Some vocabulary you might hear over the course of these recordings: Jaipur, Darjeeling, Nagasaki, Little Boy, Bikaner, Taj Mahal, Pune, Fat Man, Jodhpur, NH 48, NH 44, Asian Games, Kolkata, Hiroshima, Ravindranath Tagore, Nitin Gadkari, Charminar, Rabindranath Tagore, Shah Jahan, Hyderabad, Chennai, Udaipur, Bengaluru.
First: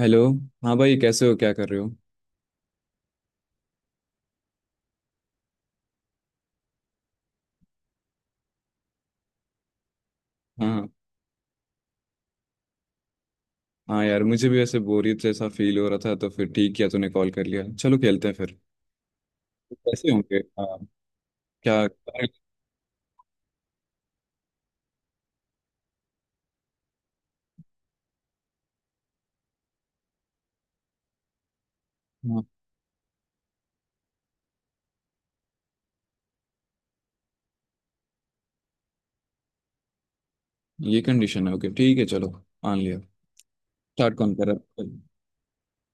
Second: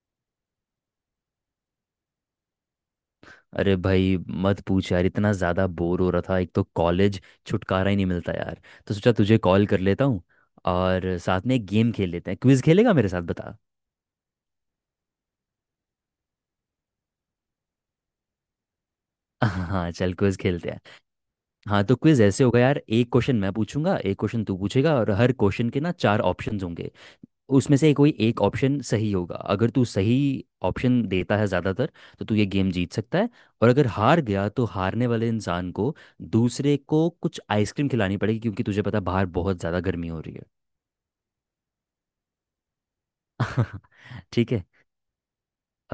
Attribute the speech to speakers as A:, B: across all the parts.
A: Hello. हाँ भाई, कैसे हो? क्या कर रहे हो?
B: अरे भाई मत पूछ यार। इतना ज़्यादा बोर हो रहा था। एक तो कॉलेज, छुटकारा ही नहीं मिलता यार। तो सोचा तुझे कॉल कर लेता हूँ
A: हाँ,
B: और साथ में एक गेम खेल लेते हैं। क्विज खेलेगा मेरे साथ, बता।
A: हाँ यार, मुझे भी ऐसे बोरियत जैसा फील हो रहा था, तो फिर ठीक किया तूने कॉल कर लिया। चलो खेलते हैं फिर।
B: हाँ,
A: कैसे
B: चल
A: होंगे?
B: क्विज खेलते
A: हाँ,
B: हैं। हाँ
A: क्या?
B: तो क्विज ऐसे होगा यार, एक क्वेश्चन मैं पूछूंगा, एक क्वेश्चन तू पूछेगा, और हर क्वेश्चन के ना चार ऑप्शंस होंगे। उसमें से कोई एक ऑप्शन सही होगा। अगर तू सही ऑप्शन देता है ज़्यादातर, तो तू
A: हाँ।
B: ये गेम जीत सकता है। और अगर हार गया, तो हारने वाले इंसान को, दूसरे को, कुछ आइसक्रीम खिलानी पड़ेगी, क्योंकि तुझे पता है बाहर बहुत ज़्यादा गर्मी हो रही
A: ये कंडीशन है? ओके, ठीक है, चलो। मान लिया। स्टार्ट
B: है।
A: कौन कर
B: ठीक है।
A: रहा है?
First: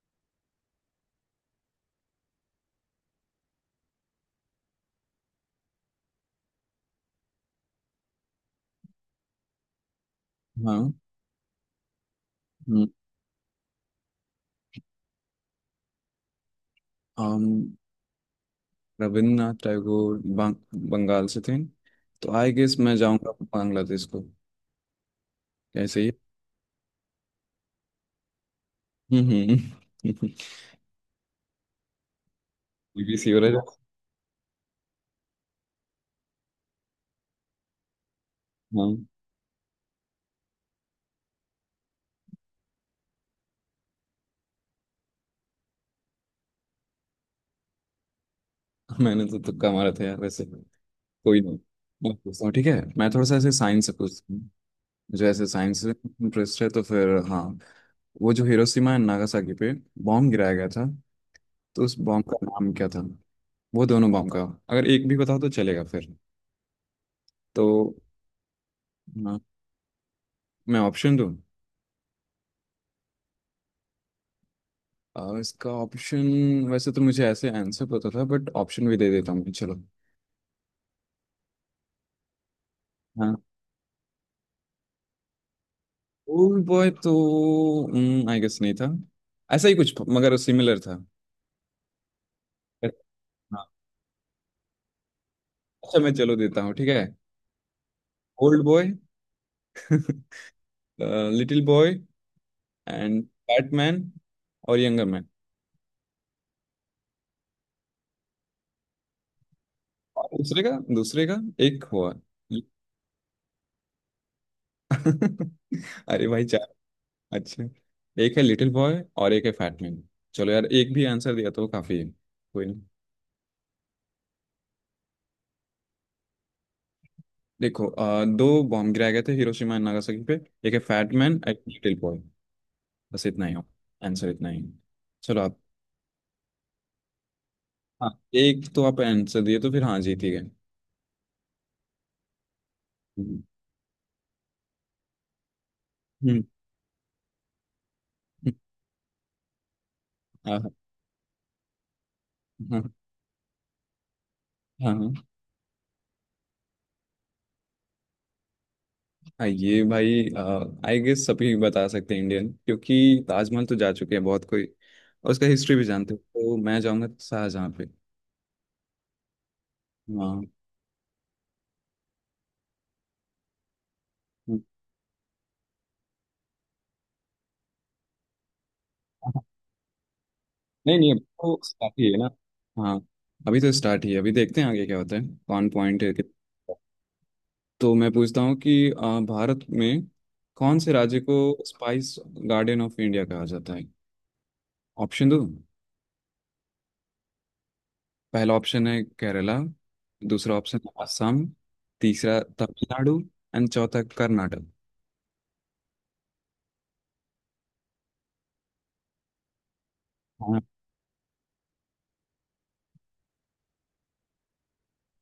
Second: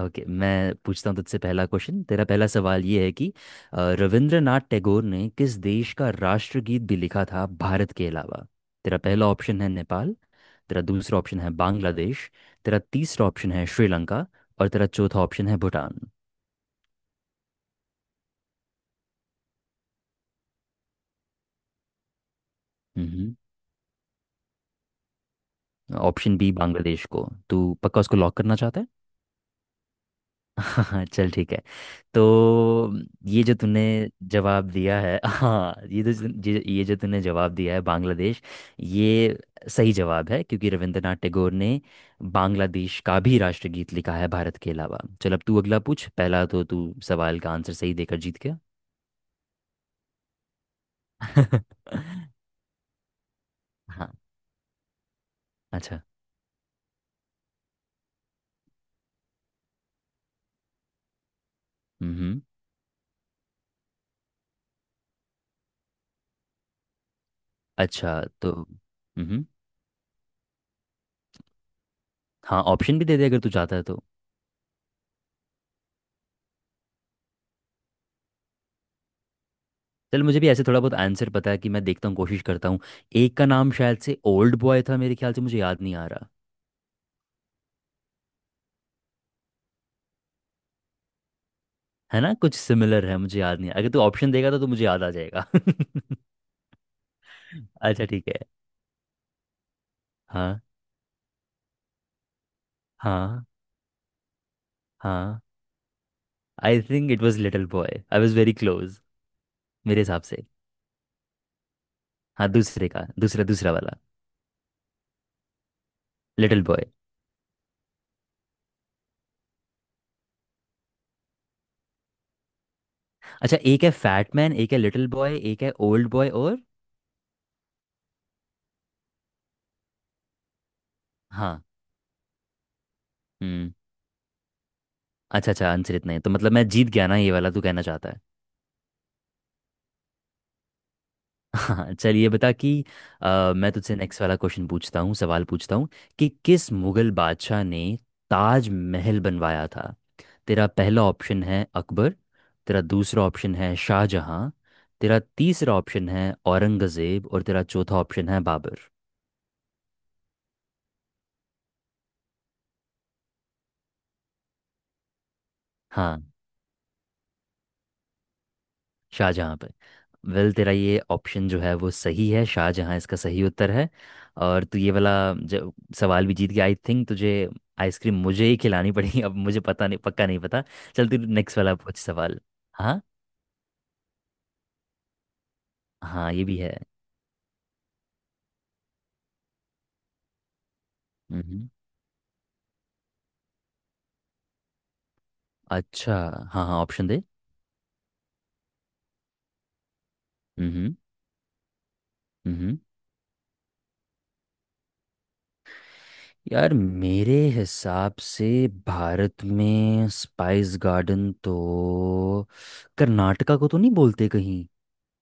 B: ओके मैं पूछता हूँ तुझसे पहला क्वेश्चन। तेरा पहला सवाल ये है कि रविंद्रनाथ टैगोर ने किस देश का राष्ट्रगीत भी लिखा था भारत के अलावा। तेरा पहला ऑप्शन है नेपाल। तेरा
A: हाँ।
B: दूसरा ऑप्शन है बांग्लादेश। तेरा
A: हम्म।
B: तीसरा ऑप्शन है श्रीलंका। और तेरा चौथा ऑप्शन है भूटान।
A: हम। रविन्द्रनाथ टैगोर बंगाल से थे, तो आई गेस मैं जाऊंगा
B: हम्म।
A: बांग्लादेश को। कैसे ही।
B: ऑप्शन बी बांग्लादेश को, तू पक्का उसको लॉक करना चाहता है?
A: हम्म।
B: हाँ चल ठीक है। तो
A: BBC हो
B: ये
A: रहा
B: जो तूने
A: है।
B: जवाब दिया है, हाँ ये तो, ये जो तूने जवाब दिया है बांग्लादेश,
A: हाँ।
B: ये सही जवाब है। क्योंकि रविंद्रनाथ टैगोर ने बांग्लादेश का भी राष्ट्रगीत लिखा है भारत के अलावा। चल अब तू अगला पूछ। पहला तो तू सवाल का आंसर सही देकर जीत गया।
A: मैंने तो तुक्का मारा था यार वैसे। कोई नहीं। मैं पूछता हूँ, ठीक है? मैं थोड़ा सा ऐसे साइंस से
B: हाँ।
A: पूछता हूँ। मुझे ऐसे साइंस से
B: अच्छा।
A: इंटरेस्ट है तो फिर, हाँ। वो जो हिरोशिमा एंड नागासाकी पे बॉम्ब गिराया गया था, तो उस
B: हम्म
A: बॉम्ब का
B: हम्म,
A: नाम क्या था? वो दोनों बॉम्ब का। अगर एक भी बताओ तो चलेगा फिर। तो
B: अच्छा तो
A: हाँ, मैं ऑप्शन दूँ?
B: हाँ, ऑप्शन भी दे दे अगर तू चाहता है तो।
A: इसका ऑप्शन। वैसे तो मुझे ऐसे आंसर पता था, बट ऑप्शन भी दे देता हूँ मैं, चलो।
B: चल मुझे भी ऐसे थोड़ा बहुत आंसर पता है, कि मैं देखता हूँ, कोशिश करता हूँ। एक
A: हाँ।
B: का नाम शायद से ओल्ड बॉय था मेरे ख्याल से, मुझे याद नहीं आ रहा।
A: ओल्ड बॉय तो आई गेस नहीं था, ऐसा ही कुछ मगर सिमिलर था।
B: है ना, कुछ सिमिलर है, मुझे याद
A: हाँ।
B: नहीं अगर तू ऑप्शन देगा तो मुझे याद आ जाएगा।
A: अच्छा, मैं चलो देता हूँ, ठीक है।
B: अच्छा ठीक है।
A: Old boy.
B: हाँ।
A: लिटिल बॉय एंड
B: हाँ।
A: बैटमैन और यंगर मैन।
B: हाँ, I think it was little boy, I was very close मेरे हिसाब
A: और
B: से।
A: दूसरे का। दूसरे का एक हुआ।
B: हाँ, दूसरे का, दूसरा दूसरा वाला
A: अरे भाई
B: लिटिल
A: 4।
B: बॉय।
A: अच्छा, एक है लिटिल बॉय और एक है फैटमैन। चलो यार, एक भी आंसर दिया तो काफी है, कोई नहीं।
B: अच्छा, एक है फैट मैन, एक है लिटिल बॉय, एक है ओल्ड बॉय और।
A: देखो दो बॉम्ब गिराए गए थे हिरोशिमा एंड नागासाकी पे। एक है फैटमैन, एक
B: हाँ।
A: Little boy. बस इतना ही हो।
B: हम्म।
A: आंसर इतना ही है। चलो
B: अच्छा
A: आप।
B: अच्छा, आंसर इतना है तो मतलब मैं जीत गया ना ये वाला, तू कहना चाहता
A: हाँ,
B: है?
A: एक तो आप आंसर दिए तो फिर हाँ, जीती गए।
B: हाँ चल, ये बता कि
A: हम्म
B: मैं तुझसे नेक्स्ट वाला क्वेश्चन पूछता हूँ, सवाल पूछता हूँ, कि
A: हम्म,
B: किस मुगल बादशाह ने ताज महल बनवाया था।
A: हाँ
B: तेरा
A: हाँ
B: पहला ऑप्शन है अकबर। तेरा दूसरा ऑप्शन है शाहजहां।
A: हाँ
B: तेरा
A: हाँ।
B: तीसरा ऑप्शन है औरंगजेब। और तेरा चौथा ऑप्शन है बाबर।
A: हाँ ये भाई, आई गेस सभी बता सकते हैं इंडियन, क्योंकि ताजमहल तो जा चुके हैं बहुत कोई और उसका हिस्ट्री भी जानते हो।
B: हाँ,
A: तो मैं जाऊंगा शाहजहाँ पे।
B: शाहजहाँ पे।
A: हाँ।
B: वेल, तेरा ये ऑप्शन जो है वो सही है, शाहजहाँ इसका सही उत्तर है।
A: नहीं,
B: और तू ये वाला जो सवाल भी जीत गया। आई थिंक तुझे आइसक्रीम, मुझे ही खिलानी पड़ेगी अब, मुझे पता नहीं, पक्का नहीं पता। चल
A: नहीं
B: तू
A: अभी तो
B: नेक्स्ट वाला
A: स्टार्ट
B: पूछ
A: ही है ना।
B: सवाल।
A: हाँ।
B: हाँ,
A: अभी तो स्टार्ट ही है, अभी देखते हैं आगे क्या होता है। कौन पॉइंट है
B: हाँ ये भी है।
A: तो मैं पूछता हूँ कि भारत में कौन से राज्य को
B: हम्म।
A: स्पाइस गार्डन ऑफ इंडिया कहा जाता है? ऑप्शन दो।
B: अच्छा। हाँ हाँ, ऑप्शन दे।
A: पहला ऑप्शन है केरला। दूसरा ऑप्शन
B: हम्म।
A: है असम। तीसरा
B: हम्म।
A: तमिलनाडु। एंड चौथा कर्नाटक।
B: यार मेरे हिसाब से भारत में
A: हाँ
B: स्पाइस गार्डन तो कर्नाटका को तो नहीं बोलते कहीं।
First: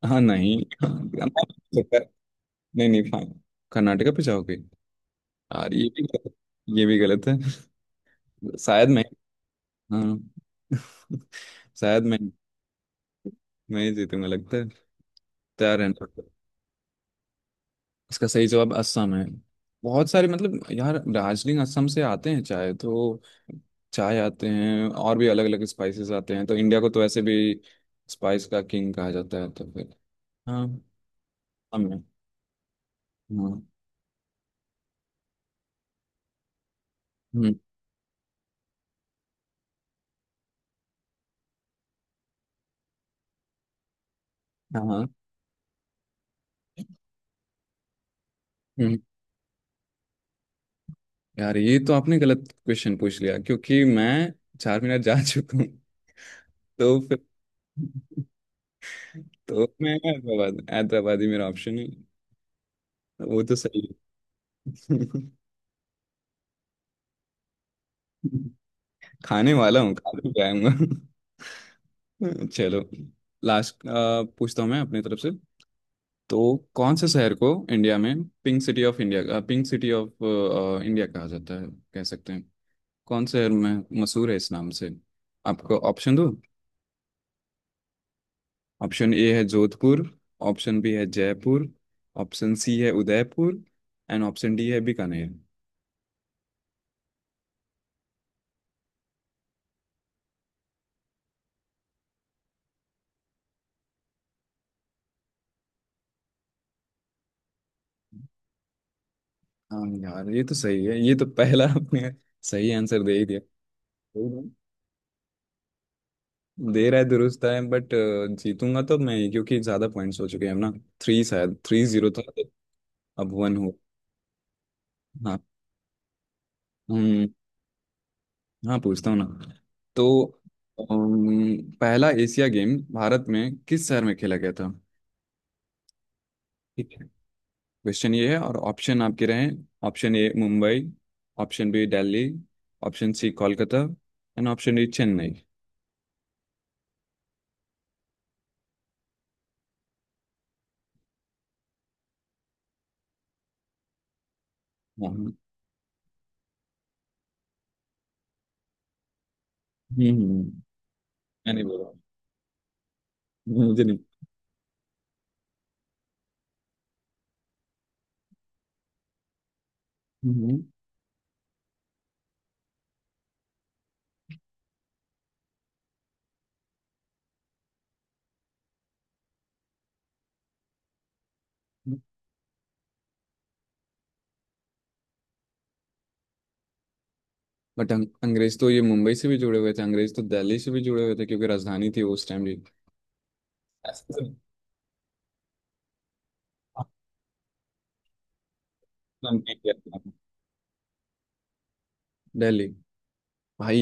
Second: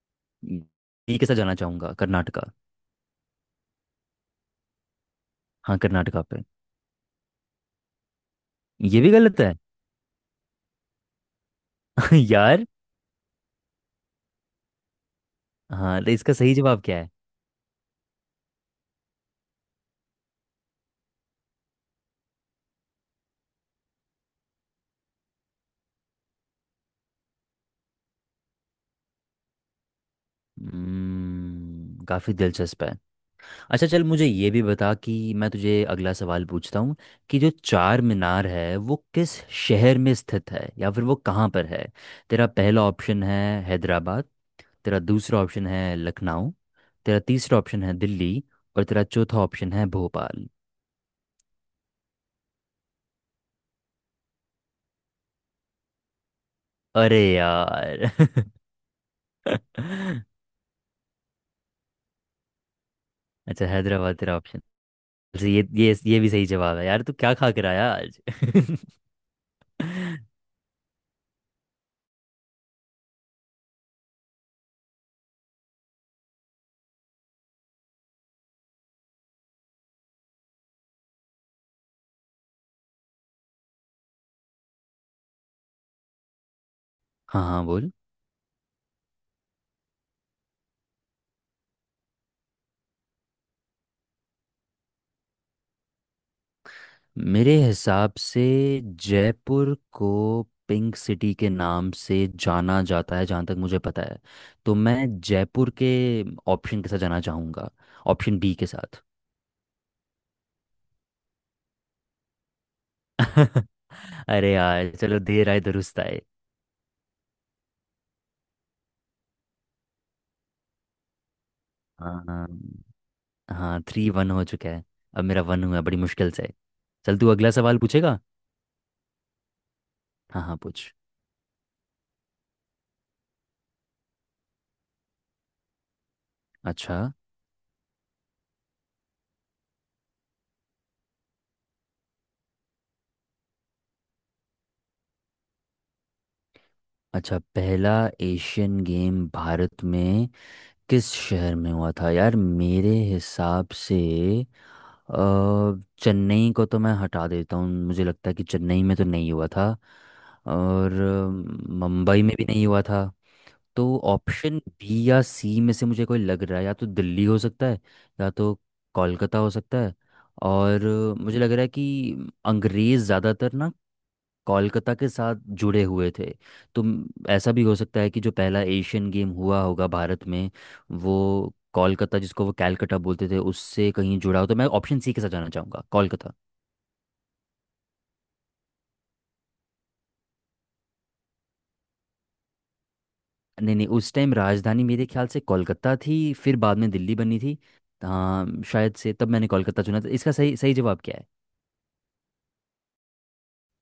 A: हाँ। नहीं
B: ये के साथ जाना चाहूंगा, कर्नाटका।
A: नहीं नहीं फाइन। कर्नाटका पे जाओगे? यार
B: हाँ,
A: ये भी
B: कर्नाटका पे।
A: ये भी गलत है। शायद
B: ये
A: मैं।
B: भी गलत है।
A: हाँ। शायद
B: यार।
A: मैं ही जीतूंगा लगता है। तैयार है
B: हाँ
A: ना?
B: तो इसका सही जवाब क्या है?
A: इसका सही जवाब असम है। बहुत सारे, मतलब यार, दार्जिलिंग असम से आते हैं, चाय तो। चाय आते हैं और भी अलग अलग स्पाइसेस आते हैं, तो इंडिया को तो ऐसे भी स्पाइस का किंग कहा जाता है तो फिर। हाँ असम है।
B: हम्म, काफी दिलचस्प है।
A: हाँ।
B: अच्छा चल, मुझे ये भी बता कि मैं तुझे अगला सवाल पूछता हूँ, कि जो
A: हम्म।
B: चार मीनार है वो किस शहर में स्थित है, या फिर वो कहाँ पर है। तेरा पहला ऑप्शन है हैदराबाद।
A: हाँ
B: तेरा
A: हाँ,
B: दूसरा ऑप्शन है लखनऊ। तेरा तीसरा ऑप्शन है दिल्ली। और
A: हम्म।
B: तेरा चौथा ऑप्शन है भोपाल।
A: यार ये तो आपने गलत क्वेश्चन पूछ लिया, क्योंकि मैं 4 मिनट जा चुका हूँ तो फिर।
B: अरे यार।
A: तो मैं हैदराबाद, हैदराबाद ही मेरा ऑप्शन है। वो तो
B: अच्छा,
A: सही
B: हैदराबाद तेरा ऑप्शन।
A: है।
B: अच्छा, ये ये भी सही जवाब है यार। तू क्या खा कर आया आज?
A: खाने वाला हूँ, खा भी जाऊंगा। चलो लास्ट पूछता हूँ मैं अपनी तरफ से। तो कौन से शहर को इंडिया में pink city of India, pink city of India कहा जाता है, कह सकते हैं? कौन से शहर में मशहूर है इस नाम से? आपको ऑप्शन दो।
B: हाँ हाँ, बोल।
A: ऑप्शन ए है जोधपुर। ऑप्शन बी है जयपुर। ऑप्शन सी है उदयपुर। एंड ऑप्शन डी है बीकानेर।
B: मेरे हिसाब से जयपुर को पिंक सिटी के नाम से जाना जाता है जहाँ तक मुझे पता है। तो मैं जयपुर के ऑप्शन के साथ जाना चाहूँगा, ऑप्शन बी के साथ।
A: हाँ यार, ये तो सही है, ये तो पहला आपने सही आंसर दे ही दिया।
B: अरे यार, चलो देर आए दुरुस्त आए।
A: दे रहा है दुरुस्त टाइम, बट जीतूंगा तो मैं ही, क्योंकि ज्यादा पॉइंट्स हो चुके हैं ना। थ्री, शायद 3-0 था,
B: हाँ।
A: तो अब 1 हो।
B: हाँ, थ्री वन हो चुका है। अब
A: हाँ।
B: मेरा वन हुआ है, बड़ी मुश्किल से। चल
A: हम्म।
B: तू अगला सवाल पूछेगा।
A: हाँ पूछता हूँ ना। तो
B: हाँ हाँ, पूछ।
A: पहला एशिया गेम भारत में किस शहर में खेला गया था? ठीक
B: अच्छा।
A: है, क्वेश्चन ये है और ऑप्शन आपके रहे। Option A Mumbai. Option B Delhi. Option C Kolkata. And option D Chennai.
B: अच्छा। पहला एशियन गेम भारत में किस शहर में हुआ था, यार मेरे हिसाब से।
A: हाँ, हम्म।
B: अ, चेन्नई को तो मैं हटा देता हूँ, मुझे लगता है कि चेन्नई में तो नहीं हुआ था।
A: हम्म,
B: और
A: मैं नहीं बोल रहा
B: मुंबई में भी नहीं हुआ था।
A: हूँ, मुझे
B: तो
A: नहीं।
B: ऑप्शन बी या सी में से मुझे कोई लग रहा है, या तो दिल्ली हो सकता है या तो कोलकाता हो सकता है।
A: हम्म।
B: और मुझे लग रहा है कि अंग्रेज़ ज़्यादातर ना कोलकाता के साथ जुड़े हुए थे। तो ऐसा भी हो सकता है कि जो पहला एशियन गेम हुआ होगा भारत में, वो कोलकाता, जिसको वो कैलकटा बोलते थे, उससे कहीं जुड़ा हो। तो मैं ऑप्शन सी के साथ जाना चाहूँगा, कोलकाता।
A: बट अंग्रेज तो ये मुंबई से भी जुड़े हुए थे, अंग्रेज तो दिल्ली से भी जुड़े हुए थे क्योंकि राजधानी थी वो उस टाइम भी।
B: नहीं नहीं,
A: ऐसे
B: उस
A: तो
B: टाइम राजधानी मेरे ख्याल से कोलकाता थी। फिर बाद में दिल्ली बनी थी। हाँ शायद से, तब
A: नाम
B: मैंने
A: नहीं किया
B: कोलकाता
A: था।
B: चुना था। इसका सही सही जवाब क्या
A: दिल्ली भाई।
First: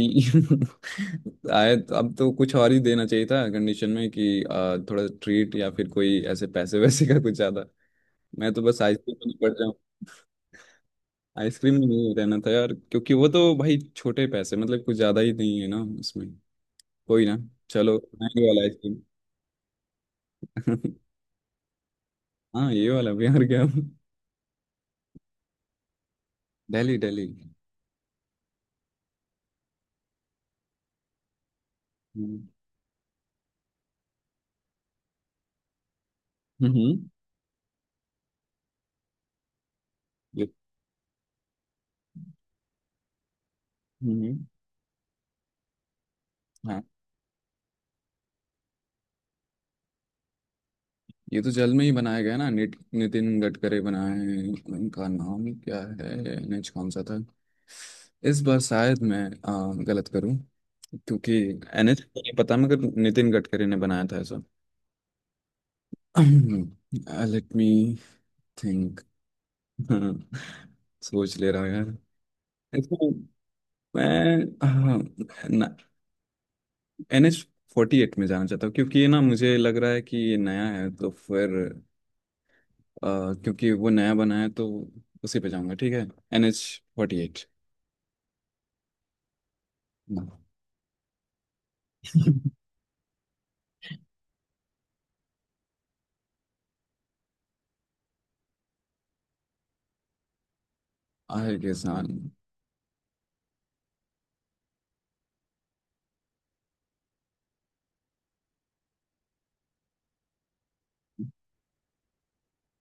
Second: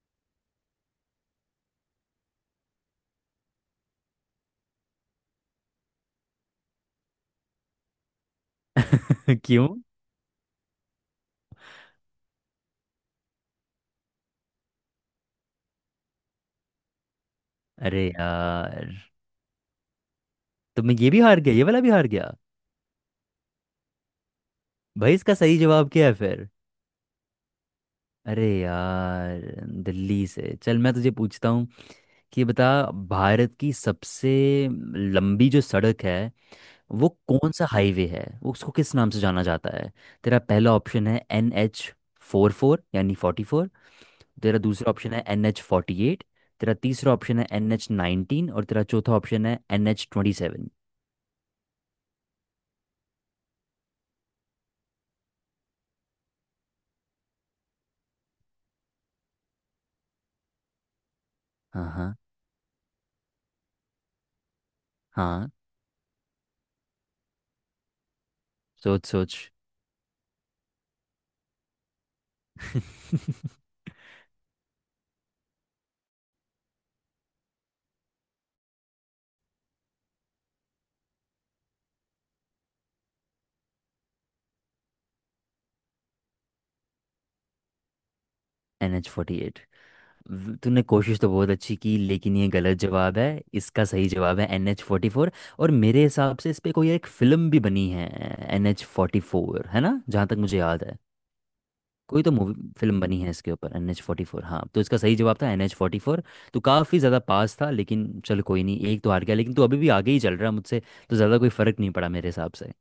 A: आए तो अब तो कुछ और ही देना चाहिए था कंडीशन में कि थोड़ा ट्रीट या फिर कोई ऐसे पैसे वैसे का कुछ ज्यादा। मैं तो बस आइसक्रीम
B: है?
A: में पड़
B: क्यों?
A: जाऊँ। आइसक्रीम में नहीं रहना था यार, क्योंकि वो तो भाई छोटे पैसे, मतलब कुछ ज्यादा ही नहीं है ना उसमें। कोई ना, चलो
B: अरे
A: ये वाला
B: यार,
A: आइसक्रीम।
B: तो मैं ये भी हार गया, ये वाला भी हार गया।
A: हाँ ये वाला भी यार, क्या।
B: भाई इसका सही जवाब क्या है फिर?
A: दिल्ली, दिल्ली।
B: अरे यार। दिल्ली से चल, मैं तुझे पूछता हूँ कि
A: हम्म
B: बता, भारत की सबसे लंबी जो सड़क है,
A: हम्म।
B: वो कौन सा हाईवे है, वो उसको किस नाम से जाना जाता है। तेरा
A: ये
B: पहला ऑप्शन है एन एच फोर फोर यानी फोर्टी फोर।
A: हम्म।
B: तेरा दूसरा ऑप्शन है एन एच फोर्टी एट। तेरा
A: हाँ
B: तीसरा ऑप्शन है एन एच नाइनटीन। और तेरा चौथा ऑप्शन है एन एच ट्वेंटी सेवन।
A: ये तो जल में ही बनाया गया ना नितिन गडकरी बनाए हैं। उनका नाम क्या है? एनएच कौन सा था? इस बार शायद मैं गलत करूं, क्योंकि
B: हाँ।
A: एनएच
B: हाँ।
A: तो नहीं पता, मगर नितिन गडकरी ने बनाया था ऐसा।
B: हाँ।
A: Late me think.
B: सोच सोच।
A: सोच ले रहा हूं यार इसमें। मैं NH 48 में जाना चाहता हूँ, क्योंकि ये ना मुझे लग रहा है कि ये नया है तो फिर, अ, क्योंकि वो नया बना है तो उसी पे जाऊंगा, ठीक है? NH 48।
B: N H forty eight. तूने कोशिश तो बहुत अच्छी की, लेकिन ये गलत जवाब है। इसका सही जवाब है एन एच फोर्टी फोर। और मेरे हिसाब से इस पे कोई एक फिल्म भी बनी है, एन एच फोर्टी फोर, है ना, जहाँ तक मुझे याद है।
A: आहिर के साथ।
B: कोई तो मूवी फिल्म बनी है इसके ऊपर, एन एच फोर्टी फोर। हाँ तो इसका सही जवाब था एन एच फोर्टी फोर। तो काफ़ी ज़्यादा पास था, लेकिन चल कोई नहीं, एक तो हार गया, लेकिन तू अभी भी आगे ही चल रहा है मुझसे, तो ज़्यादा कोई फ़र्क नहीं पड़ा मेरे हिसाब से।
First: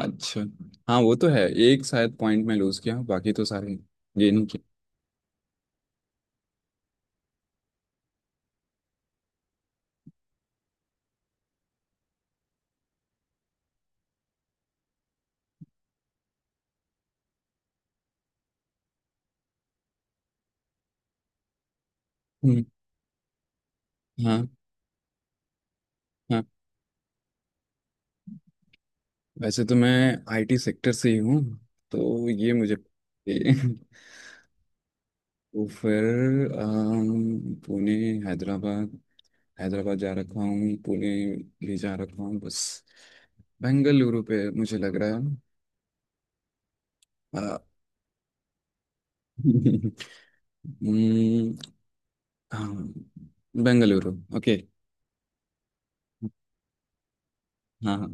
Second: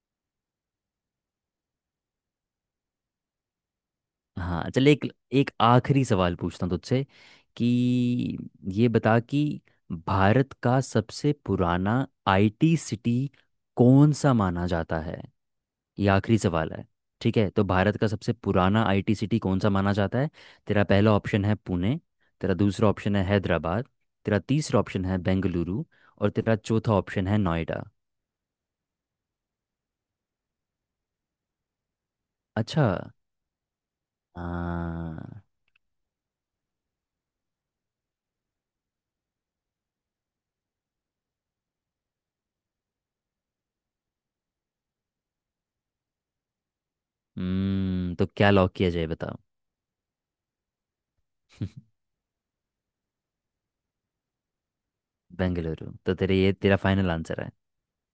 A: अच्छा। हाँ वो तो है, एक शायद पॉइंट में लूज किया, बाकी तो सारे गेन किए।
B: हाँ चल, एक एक आखिरी सवाल पूछता हूँ तुझसे कि ये बता कि भारत का सबसे पुराना आईटी सिटी कौन सा माना जाता है। ये आखिरी सवाल है, ठीक है। तो भारत का सबसे पुराना आईटी सिटी कौन सा माना जाता है। तेरा पहला ऑप्शन है पुणे। तेरा
A: हम्म,
B: दूसरा ऑप्शन है हैदराबाद। तेरा
A: हाँ
B: तीसरा ऑप्शन है बेंगलुरु। और
A: हाँ।
B: तेरा चौथा ऑप्शन है नोएडा।
A: वैसे तो मैं आईटी सेक्टर से ही हूँ तो ये मुझे।
B: अच्छा। हाँ।
A: तो फिर पुणे, हैदराबाद। हैदराबाद जा रखा हूँ, पुणे भी जा रखा हूँ, बस बेंगलुरु पे मुझे लग रहा है अ,
B: हम्म, तो क्या लॉक किया जाए, बता।
A: हम्म, हाँ बेंगलुरु। ओके।
B: बेंगलुरु, तो तेरे, ये तेरा फाइनल आंसर है?
A: हाँ हाँ।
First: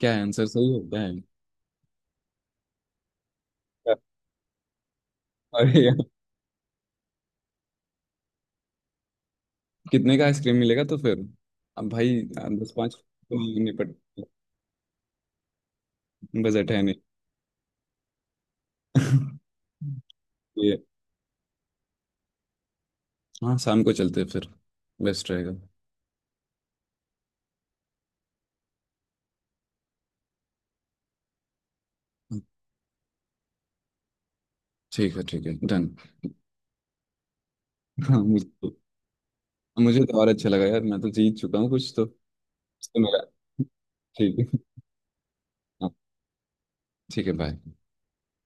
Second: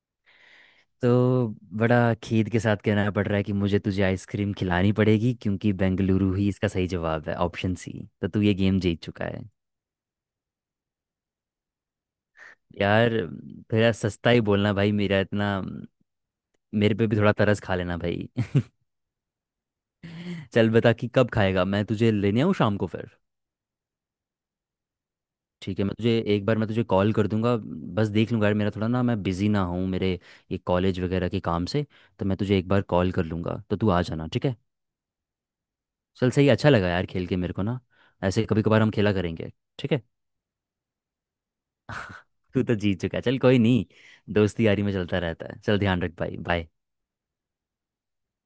A: क्या है आंसर? सही होता है?
B: तो बड़ा खेद के साथ कहना पड़ रहा है कि मुझे
A: क्या?
B: तुझे आइसक्रीम खिलानी पड़ेगी, क्योंकि
A: अरे यार।
B: बेंगलुरु ही इसका सही जवाब है, ऑप्शन सी। तो तू ये गेम जीत चुका है।
A: कितने का आइसक्रीम मिलेगा तो फिर? अब भाई दस पाँच
B: यार
A: तो नहीं,
B: थोड़ा
A: निपट
B: सस्ता ही बोलना भाई, मेरा इतना,
A: बजट है नहीं।
B: मेरे पे भी थोड़ा तरस खा लेना भाई। चल
A: ये,
B: बता कि कब खाएगा, मैं तुझे लेने आऊँ शाम को फिर।
A: हाँ शाम को चलते हैं फिर, बेस्ट रहेगा।
B: ठीक है, मैं तुझे एक बार मैं तुझे कॉल कर दूंगा, बस देख लूंगा यार, मेरा थोड़ा ना मैं बिजी ना हूँ मेरे ये कॉलेज वगैरह के काम से। तो मैं तुझे एक बार कॉल कर लूंगा तो तू आ जाना, ठीक है।
A: ठीक है, ठीक है, डन।
B: चल सही, अच्छा लगा यार खेल के मेरे को ना,
A: हाँ मुझे
B: ऐसे कभी
A: तो।
B: कभार हम खेला करेंगे, ठीक
A: मुझे
B: है।
A: तो और अच्छा लगा यार, मैं तो जीत चुका हूँ कुछ
B: तू तो
A: तो
B: जीत चुका है,
A: मेरा।
B: चल कोई नहीं,
A: ठीक है।
B: दोस्ती यारी में चलता रहता है। चल
A: हाँ
B: ध्यान रख भाई, बाय।
A: ठीक है, बाय।